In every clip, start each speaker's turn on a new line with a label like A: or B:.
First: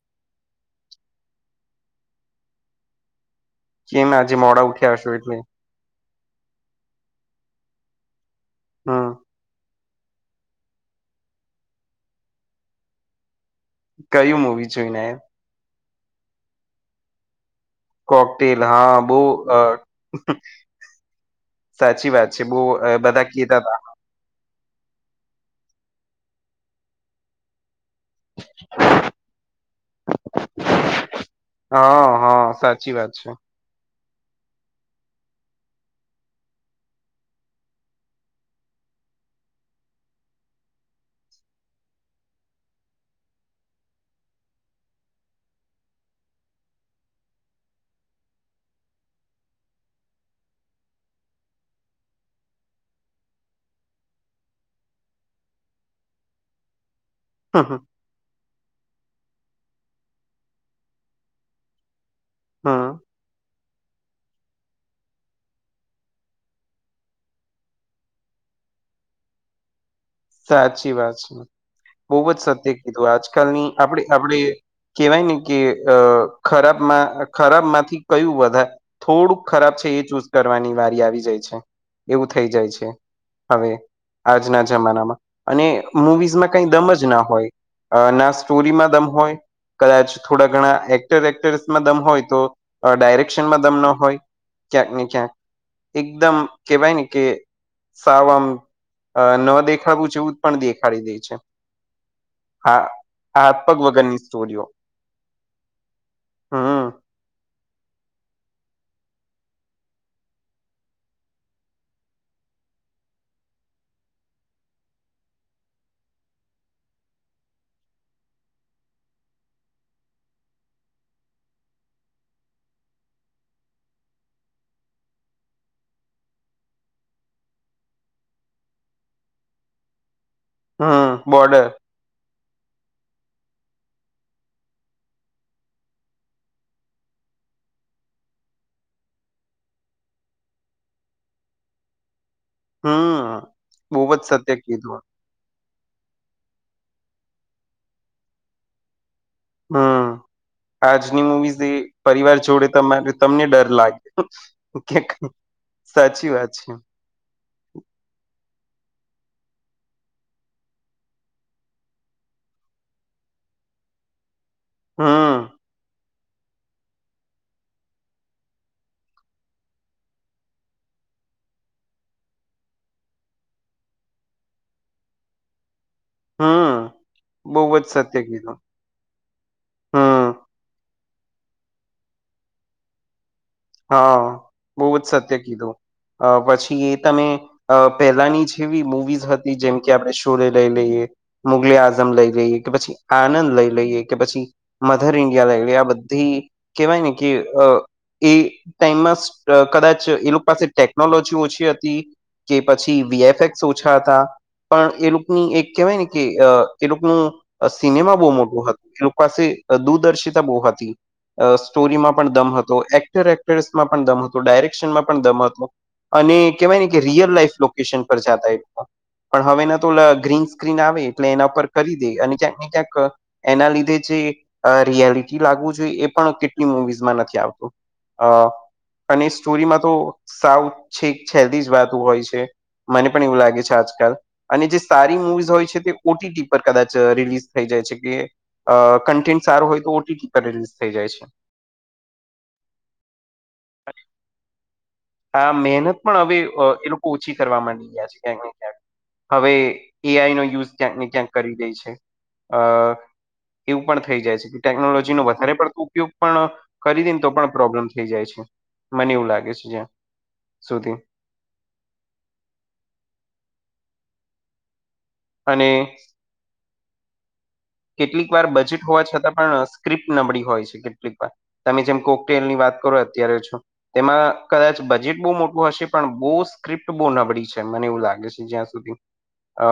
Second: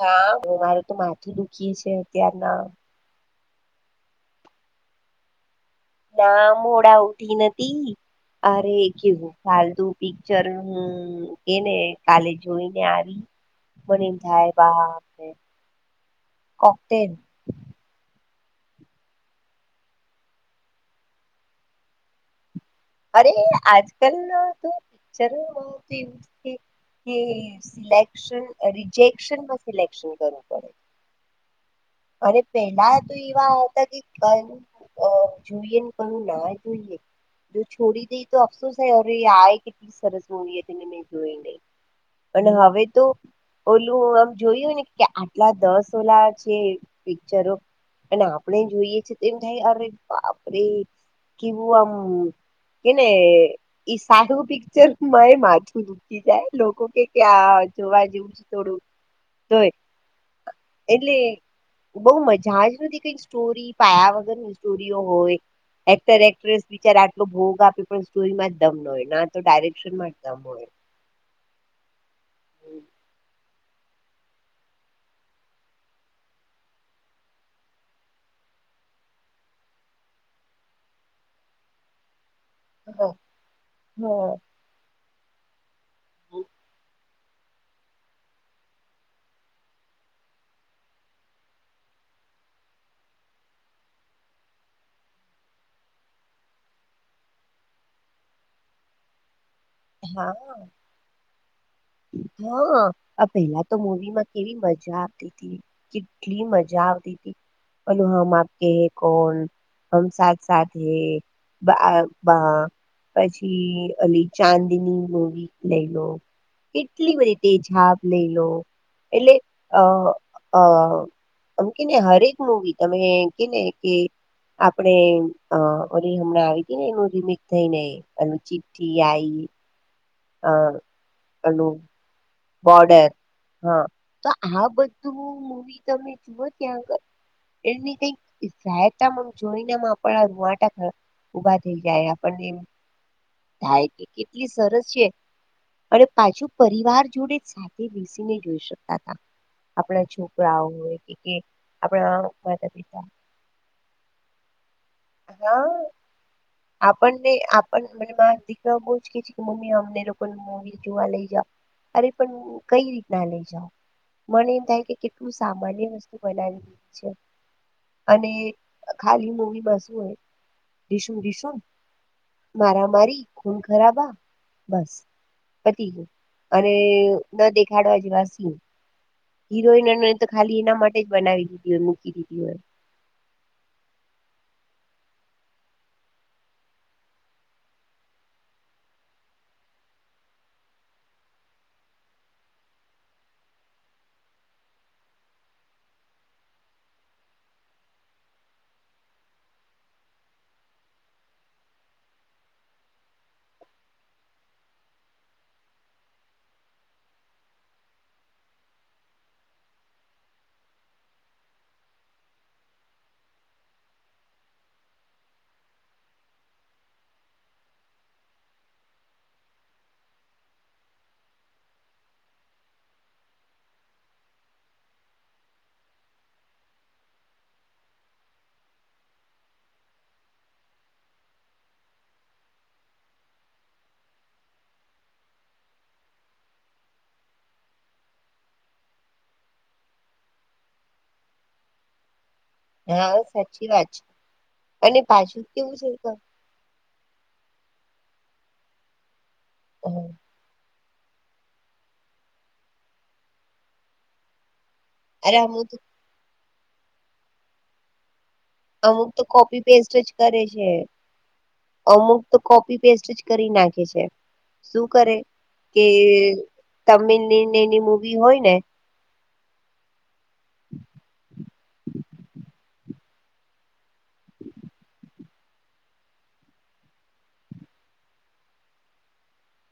A: હા મારું તો માથું દુખી છે અત્યારના.
B: કેમ નાજે મોડા ઉઠીયા સો એટલે
A: ના મોડા ઉઠી નથી અરે
B: હમ
A: કેવું. ફાલતું પિક્ચર હું કેને કાલે જોઈને આવી. બનીને
B: કયું
A: થાય
B: મુવી જોઈને
A: બાપ
B: આયા?
A: રે કોકતેન
B: કોકટેલ હા બઉ અ સાચી વાત છે બઉ અ બધા કેતા તા.
A: કલ્લા તો પચ્ચરો હોતી કે સિલેક્શન રિજેક્શનમાં સિલેક્શન કરવું પડે.
B: હા
A: અરે
B: હા સાચી
A: પહેલા
B: વાત
A: તો
B: છે
A: એવા હતા કે. કયું અ જોઈએ ને કયું ના જોઈએ. જો છોડી દઈ તો અફસોસ હૈ એ આય કેલી સરસ મુઈ હતી તને મે જોઈ નઈ. અને હવે તો ઓલું આમ જોયું ને કે આટલા દસ ઓલા છે. પિક્ચરો અને આપણે જોઈએ છે તો એમ થાય અરે બાપરે. કે હું આમ કે ને ઈ સારું પિક્ચર મારે માથું દૂકી જાય લોકો કે. ક્યા
B: હમ
A: જોવા જેવું છે થોડું ધય એટલે. બઉ મજા જ
B: હમ
A: નથી કઈ સ્ટોરી પાયા વગરની સ્ટોરીઓ હોય. એક્ટર એક્ટ્રેસ બચાર આટલો ભોગ આપે પણ સ્ટોરીમાં જ દમ ન હોય ના તો ડાયરેક્શન મા
B: સાચી વાત છે બઉ જ સત્ય કીધું આજકાલ ની આપણે આપડે. કેવાય ને કે અ ખરાબમાં ખરાબ માંથી કયું વધા થોડુંક ખરાબ છે એ ચૂઝ કરવાની વારી આવી જાય છે એવું થઈ જાય છે. છે
A: હા
B: હવે આજના જમાનામાં અને મુવીઝમાં કઈ દમ જ ના હોય. અ ના સ્ટોરીમાં દમ હોય. કદાચ થોડા ઘણા એક્ટર એક્ટરસમાં દમ હોય તો ડાયરેક્શનમાં દમ ન હોય. ક્યાંક ને ક્યાંક એકદમ કેવાય ને કે. સાવમ ન દેખાડું
A: હા
B: જેવું જ પણ દેખાડી દે છે.
A: હા આ
B: હાથ
A: પહેલા તો
B: પગ વગરની
A: મુવીમાં કેવી
B: સ્ટોરીઓ
A: મજા આવતી હતી કેટલી મજા
B: હમ
A: આવતી હતી [unintelligible] હમ આપકે કોણ આમ સાથ સાથે બા બા પછી અલી ચાંદીની મોવી લઈ લો કેટલી બધી તેજાબ લઈ લો એટલે અ આ આમ કેને હરેક મુવી તમે કેને કે આપડે ઓરી હમણાં આવી ને એનું રીમિકસ થઈનેલ ચીઠી આ [unintelligible]
B: હમ બોર્ડર
A: એનું બોર્ડર હા તો આ બધું મવી તમે જુઓ ત્યાં આગળ એની કઈક સાયતા જોઈનેમાં આપ રૂઆટ ઉભા થઈ જાય આપણને
B: હમ
A: થાય કે
B: બહુ જ
A: કેટલી
B: સત્ય
A: સરસ
B: કીધું
A: છે અને પાછું પરિવાર જોડે સાથે બેસીને જોઈ શકતા હતા આપણા
B: હમ
A: છોકરાઓ હોય કે
B: આજની
A: કે
B: મુવીઝ એ
A: આપણા
B: પરિવાર જોડે
A: માતા પિતા
B: તમારે તમને ડર લાગે્યો
A: હા
B: સાચી વાત છે
A: આપણને આપ મ દીકરા બહુ જ કે છે કે મમ્મી અમને લોકો મવી જોવા લઈ જાવ અરે પણ કઈ રીતના લઈ જાાવ મને એમ થાય કે કેટલું
B: હમ
A: સામાન્ય વસ્તુ બનાવી છે અને ખાલી મવીતુ સમ દસમ મારા મારી ખૂન ખરાબ આ બસ પતી ગયો અને
B: હમ
A: ન
B: બહુ જ
A: દેખાડવા
B: સત્ય
A: જેવા સીન
B: કીધું
A: હીરોઈન
B: હમ
A: તો ખાલી એના માટે જ બનાવી દીધી હોય મૂકી દીધી હોય
B: હા બહ જ સત્ય કીધું પછી એ તમે અ પહેલાની જેવી મુૂવીઝ હતી જેમ કે આપણે શોરે લઈ લઈએ મુગલી આઝમ લઈ લઈએ કે પછી આનંદ લઈ લઈએ કે પછી મધર ઇન્ડિયા લાગલી આ બધી કેહેવાય ને કે એ ટાઈમમાં કદાચ એ લોકો પાસે ટેકનોલોજી ઓછી હતી કે પછી વીએફએક્સ ઓછા હતા પણ એ લોકોની એક કહેવાય ને કે એ લોકોનું સિનેમા બહુ મોટું હતું એ લોકો પાસે દૂરદર્શિતા બહુ હતી સ્ટોરીમાં પણ દમ હતો એક્ટર એક્ટ્રેસમાં પણ દમ હતો ડાયરેક્શનમાં પણ દમ હતો અને કેહેવાય ને કે રિયલ લાઈફ લોકેશન પર જતા પણ હવે એના તો ગ્રીન સ્ક્રીન આવે એટલે એના પર કરી દે અને ક્યાંક ને ક્યાંક એના લીધે જે રિયાલિટી લાગવું જોઈએ એ પણ કેટલી મુવીઝમાં નથી આવતું અ અને સ્ટોરીમાં તો સાવ છેક છેલ્તી જ વાતો હોય છે મને પણ એવું લાગે છે આજકાલ અને જે સારી મવીિઝ હોય છે તે ઓટીટી પર કદાચ રિલીઝ થઈ જાય છે કે અ કન્ટેન્ટ સારું હોય તો ઓટીટી પર રિલીઝ થઈ જાય છે
A: હા સાચી વાત છે અને પાછું
B: આ
A: કેવું
B: મહેનત
A: છે કે
B: પણ હવે એ ઓછી કરવા માંડી ગયા છે ક્યાંક ને ક્યાંક હવે
A: હમ.
B: એઆઈ નો યુઝ ક્યાંકને ક્યાંક કરી દે છે એવું પણ થઈ જાય છે કે ટેકનોલોજી
A: અરે
B: વધારે
A: અમુક
B: પડત
A: તો
B: ઉપયોગ પણ કરી દેને તો પણ પ્રોબ્લેમ થઈ જાય છે
A: અમુક
B: મને
A: તો
B: એવું લાગે
A: કોપી
B: છે જ્યાં
A: પેસ્ટ જ કરે છે
B: સુધી
A: અમુક તો કોપી પેસ્ટ જ કરી નાખે છે શું કરે
B: અને
A: કે તમિની
B: કેટલીક વાર બજેટ હોવા છતાં પણ સ્ક્રિપ્ટ નબળી હોય છે કેટલીક વાર તમે જેમ કોકટેલની વાત અત્યારે તેમાં કદાચ બજેટ બહુ મોટું હશે પણ બહુ સ્ક્રિપ્ટ બહુ નબળી છે મને એવું લાગે છે જ્યાં સુધી અ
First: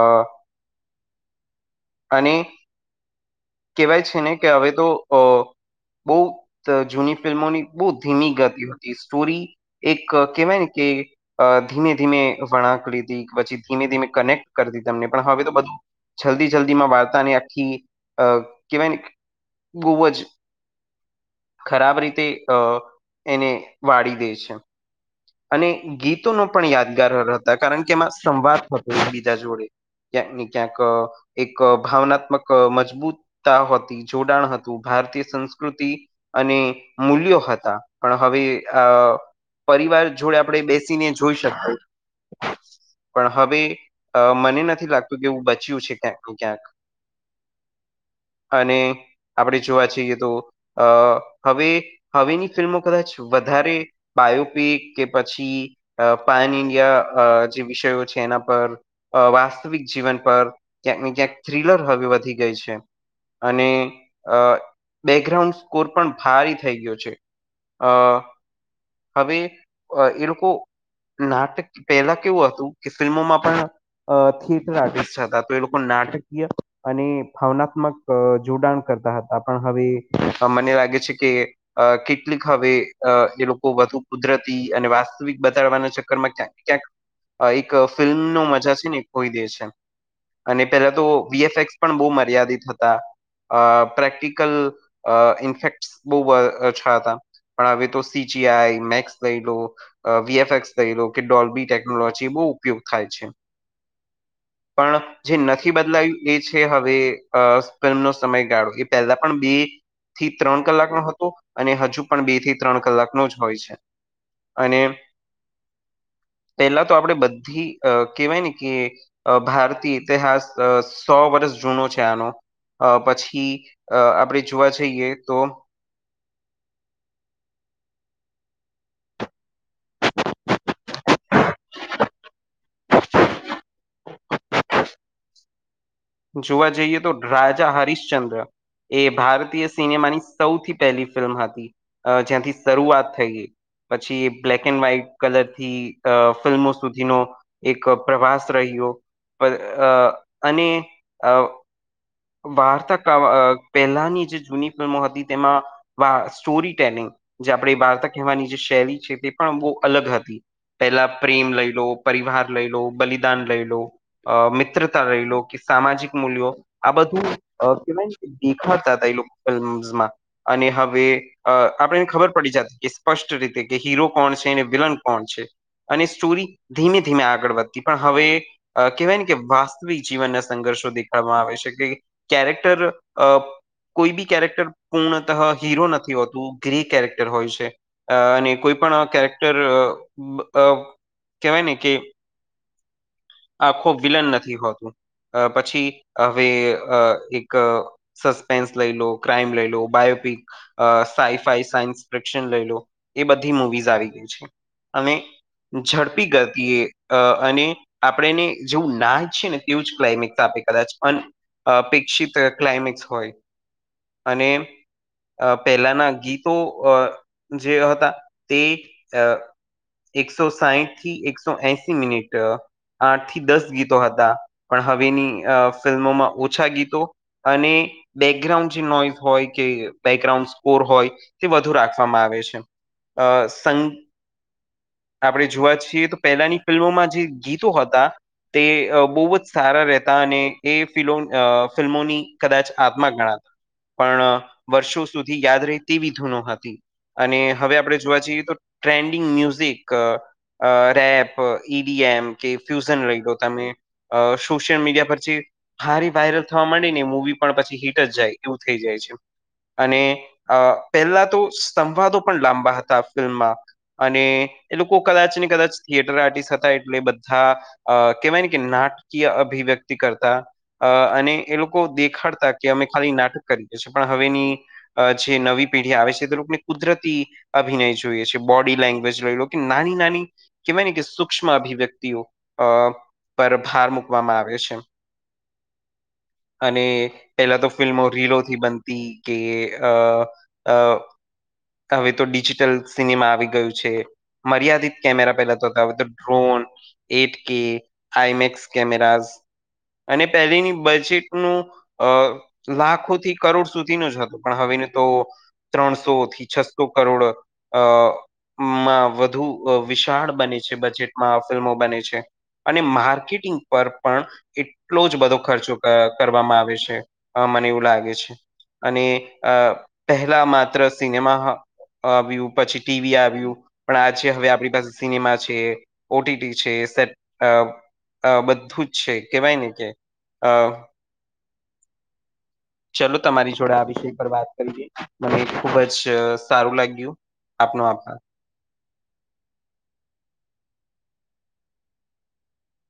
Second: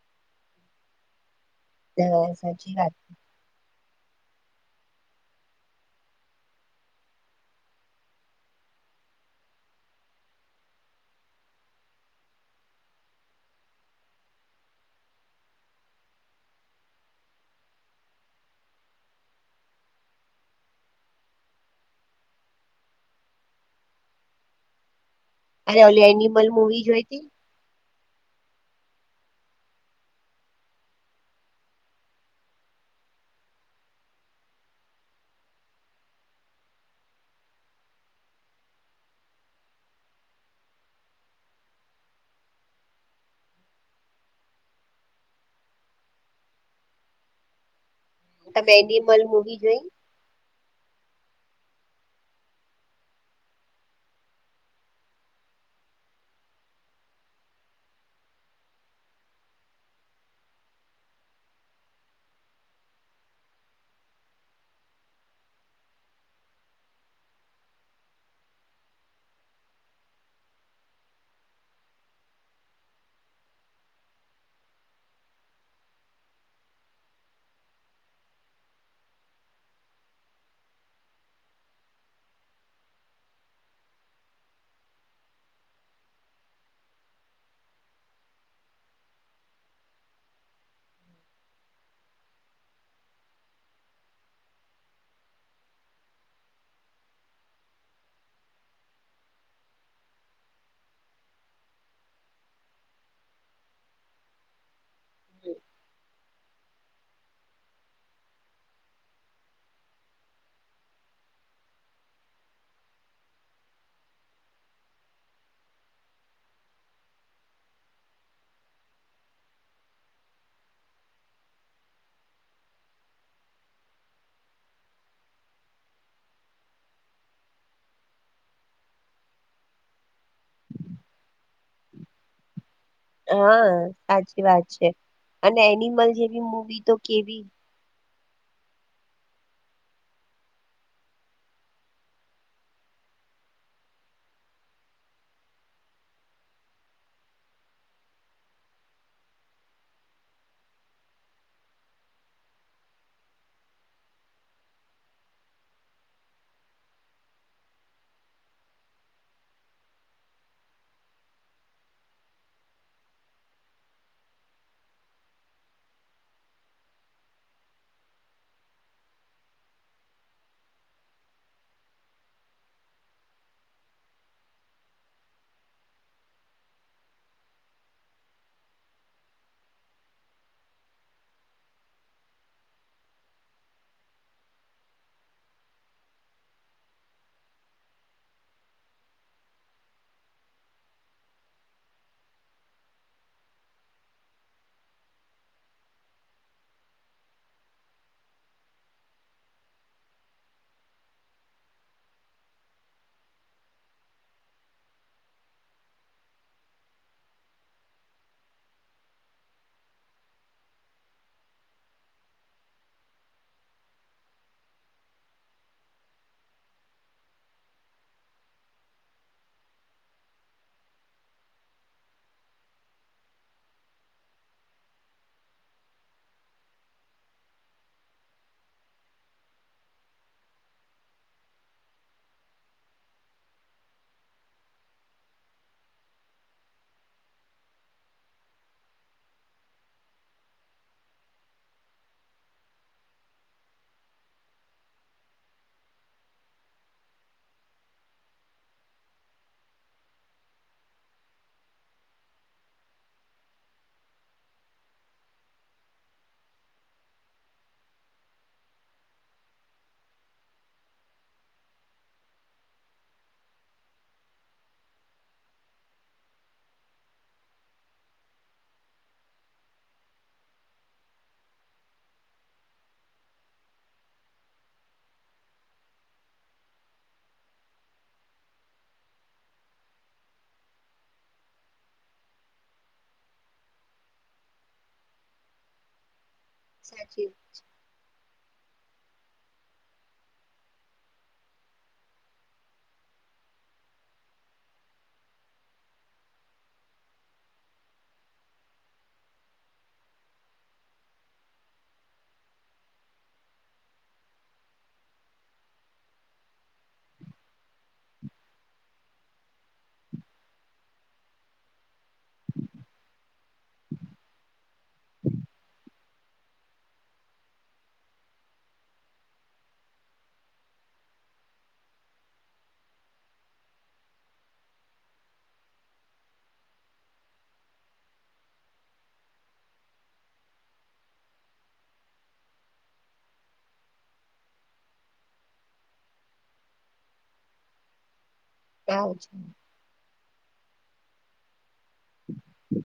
B: [inaudible]
A: સાચી વાત.
B: કવાય છે ને કે હવે તો અ. બહ જૂની ફિલ્મોની બહ ધીમી ગતિ હતી સ્ટોરી. એક કેવા ને કે. અ ધીમે ધીમે વણાંક લીધી પછી ધીમે ધીમે કનેક્ટ કરતી તમને પણ હવે તો બધું. જલ્દી જલ્દી માં વાર્તાને આખી અ કહેવાય બૂ જ. ખરાબ રીતે અ એને વાળી દે છે. અને
A: અરે ઓલી
B: ગીતોનો
A: એનિમલ
B: પણ
A: મુવી જોઈ
B: યાદગાર
A: હતી
B: હતા કારણ કે એમાં સંવાદ થતો એ બીજા જોડે. ક્યાંક ને ક્યાંક એક ભાવનાત્મક મજબૂતતા હોતી. જોડાણ હતું ભારતીય સંસ્કૃતિ. અને મૂલ્યો હતા પણ હવે આ પરિવાર. જોડે આપણેે બેસીને જોઈ શકાય. પણ હવે મને નથી લાગતું કે એું બચ્યું છે ક્યાંક ને ક્યાંક.
A: તમે
B: અને
A: એનિમલ મુવી
B: આપણેે
A: જોઈ
B: જોવા જઈએ તો. અ હવે હવેની ફિલ્મો કદાચ વધારે બાયોપિક. કે પછી પાાયન ઇન્ડિયા જે વિષયો છે એના પર. વાસ્તવિક જીવન પર ક્યાંક ને ક્યાંક થ્રીલર હવે વધી ગઈ છે. અને અ બેકગ્રાઉન્ડ સ્કોર પણ ભારી થઈ ગયો છે. અ હવે એ લોકો. નાટક પહેલા કેવું હતું કે ફિલ્મોમાં પણ. અ થિયેટર આર્ટિસ્ટ હતા તો એ લોકો નાટકીય અને ભાવનાત્મક. જોડાણ કરતા હતા પણ હવે મને લાગે છે કે. અ કેટલીક હવે એ લોકો વધુ કુદરત. અને વાસ્તવિક બતાડવાના ચક્કરમાં ક્યાં ક્યાંક. એક ફિલ્મ ન મજા છે ને એક ખોઈ દે છે. અને પેલા તો વીએફએક્સ પણ બહુ મર્યાદિત હતા. અ પ્રેક્ટિકલ ઇન્ફેક્ટ બહુ અચ્છા હતા. પણ હવે તો સીચીઆઈ મેક્સ. લો વીએફસ થઈ લો કે ડોલબી ટેકનોલોજી બહુ ઉપયોગ થાય છે. પણ જે નથી બદલાયું. એ છે હવે ફિલ્મનો સમયગાળો એ પહેલા પણ બે. થી ત્રણ કલાકનો હતો અને હજુ પણ બે થી ત્રણ કલાકનોો જ હોય છે. અને પહેલા તો આપણે બધી કેહેવાય ને કે. અ ભારતીય ઇતિહાસ સો વર્ષ જૂનો છે આનો. અ પછી અ આપણેે જોવા જઈએ તો.
A: હા સાચી વાત છે અને એનિમલ. જેવી
B: જોવા
A: મૂવી
B: જઈએ તો
A: કેવી
B: રાજા હરિશ્ચંદ્ર. એ ભારતીય સિનેમાની સૌથી પહેલી ફિલ્મ હતી જ્યાંથી શરૂઆત થઈ ગઈ. પછી એ બ્લેક એન્ડ વ્હાઈટ કલર થી અ ફિલ્મો સુધીનો. એક પ્રવાસ રહ્યો અને આ. વાર્તા પહેલાની જે જૂની ફિલ્મો હતી તેમાં. વા સ્ટોરી ટેલિંગ જે આપણે વાર્તા કહેવાની જે શૈલી છે તે પણ બહુ અલગ હતી. પેલા પ્રેમ લઈ લો પરિવાર લઈ લો બલિદાન લઈ લો. અ મિત્રતા રહી લો. સામાજિક મૂલ્યો આ બધું કેવાય દેખાતા હતા એ લોકો ફિલ્મસમાં. અને હવે. અ આપણેને ખબર પડી જતી કે સ્પષ્ટ રીતે કે હીરો કોણ છે અને વિલન કોણ છે. અને સ્ટોરી ધીમે ધીમે આગળ વધતી પણ હવે કહેવાય ને કે વાસ્તવિક જીવન. સંઘર્ષો દેખાવામાં આવે છે કે કેરેક્ટર અ. કોઈ બી કેરેક્ટર પૂર્ણતઃ હીરો નથી હોતું ગ્રે કેરેક્ટર હોય છે. અ અને કોઈ પણ કેરેક્ટર કેહેવાય ને કે આખું વિલન નથી હોતું પછી હવે એક સસ્પેન્સ લઈ લો ક્રાઈમ લઈ લો બાયોપિક. અ સાઈ ફાઈ સાયન્સ ફિક્શન લઈ લો એ બધી મુવીઝ આવી ગઈ છે. અમે ઝડપી કરતીએ અને આપણેને જેવું ના જ છે ને તેવુંજ ક્લાઇમેક્સ આપે કદાચ અપેક્ષિત ક્લાયમેક્સ હોય અને પહેલાના ગીતો જે હતા તે એકસો સાહીઠથી એકસો એશમિનિટ. આઠ થી દસ ગીતો હતા પણ હવેની ફિલ્મોમાં ઓછા ગીતો. અને બેકગ્રાઉન્ડ જે નોઈઝ હોય કે બેકગ્રાઉન્ડ સ્કોર હોય તે વધુ રાખવામાં આવે છે. અ સંઘ આપણેે જોવા છીએ તો પહેલાની ફિલ્મોમાં જે ગીતો હતા. તે બહુ જ સારા રહેતા અને એ ફ ફિલ્મોની કદાચ આત્મા ગણાતા. પણ વર્ષો સુધી યાદ રહે તેવી ધૂનો હતી. અને હવે આપણે જોવા જઈએ તો ટ્રેન્ડિંગ મ્યુઝિક રેપ ઇડીએમ કે ફ્યુઝન રહી લો તમે સોશિયલ મીડિયા પરથી હારી વાયરલ થવા માંડી ને મૂવી પણ પછી હીટ જ જાય એવું થઈ જાય છે. અને પહેલા તો સંતવાદો પણ લાંબા હતા ફિલ્મમાં. અને એ લોકો કદાચ ને કદાચ થિયેટર આર્ટિસ્ટ હતા એટલે બધા. થા કહેવાય ને કે નાટકીય અભિવ્યક્તિ કરતા. અ અને એ લોકો દેખાડતા કે અમે ખાલી નાટક કરીએ છીએ પણ હવેની અ જે નવી પેઢી આવે છે તે લોકોને કુદરતી. અભિનય જોઈએ છે બોડી લેંગ્વેજ લઈ લો કે નાની નાની કહેવાય ને કે સુક્ષ્મ અભિવ્યક્તિ વ્યક્તિઓ અ પર ભાર મૂકવામાં આવે છે. અને
A: સાચી
B: પહેલા તો ફિલ્મો રીલોથી બનતી કે અ અ હવે તો ડિજિટલ સિનેમા આવી ગયું છે. મર્યાદિત કેમેરા પેલા તોતા હતા ડ્રોન. એટ કે આઈમેક્સ કેમેરા અને પહેલીની બજેટનું અ લાખોથી કરોડ સુધીનુંજ હતું પણ હવેને તો ત્રણસો થી છસો કરોડ અ માં વધુ વિશાળ બને છે. બજેટમાં આ ફિલ્મો બને છે અને માર્કેટિંગ પર પણ એટલોજ બધો ખર્ચો અ કરવામાં આવે છે મને એવું લાગે છે. અને અ પહેલા માત્ર સિનેમા આવ્યું પછી ટીવી આવ્યું પણ આજે હવે આપણી પાસે સિનેમા છે ઓટી ટી છે સત આ બધું જ છે કેવાય ને કે ચાલલો તમારી જોડે આ વિષય પર વાત કરીએ મને ખુબજ સારું લાગ્યું. આપનો આભાર.
A: [unintelligible] છે. [inaudible]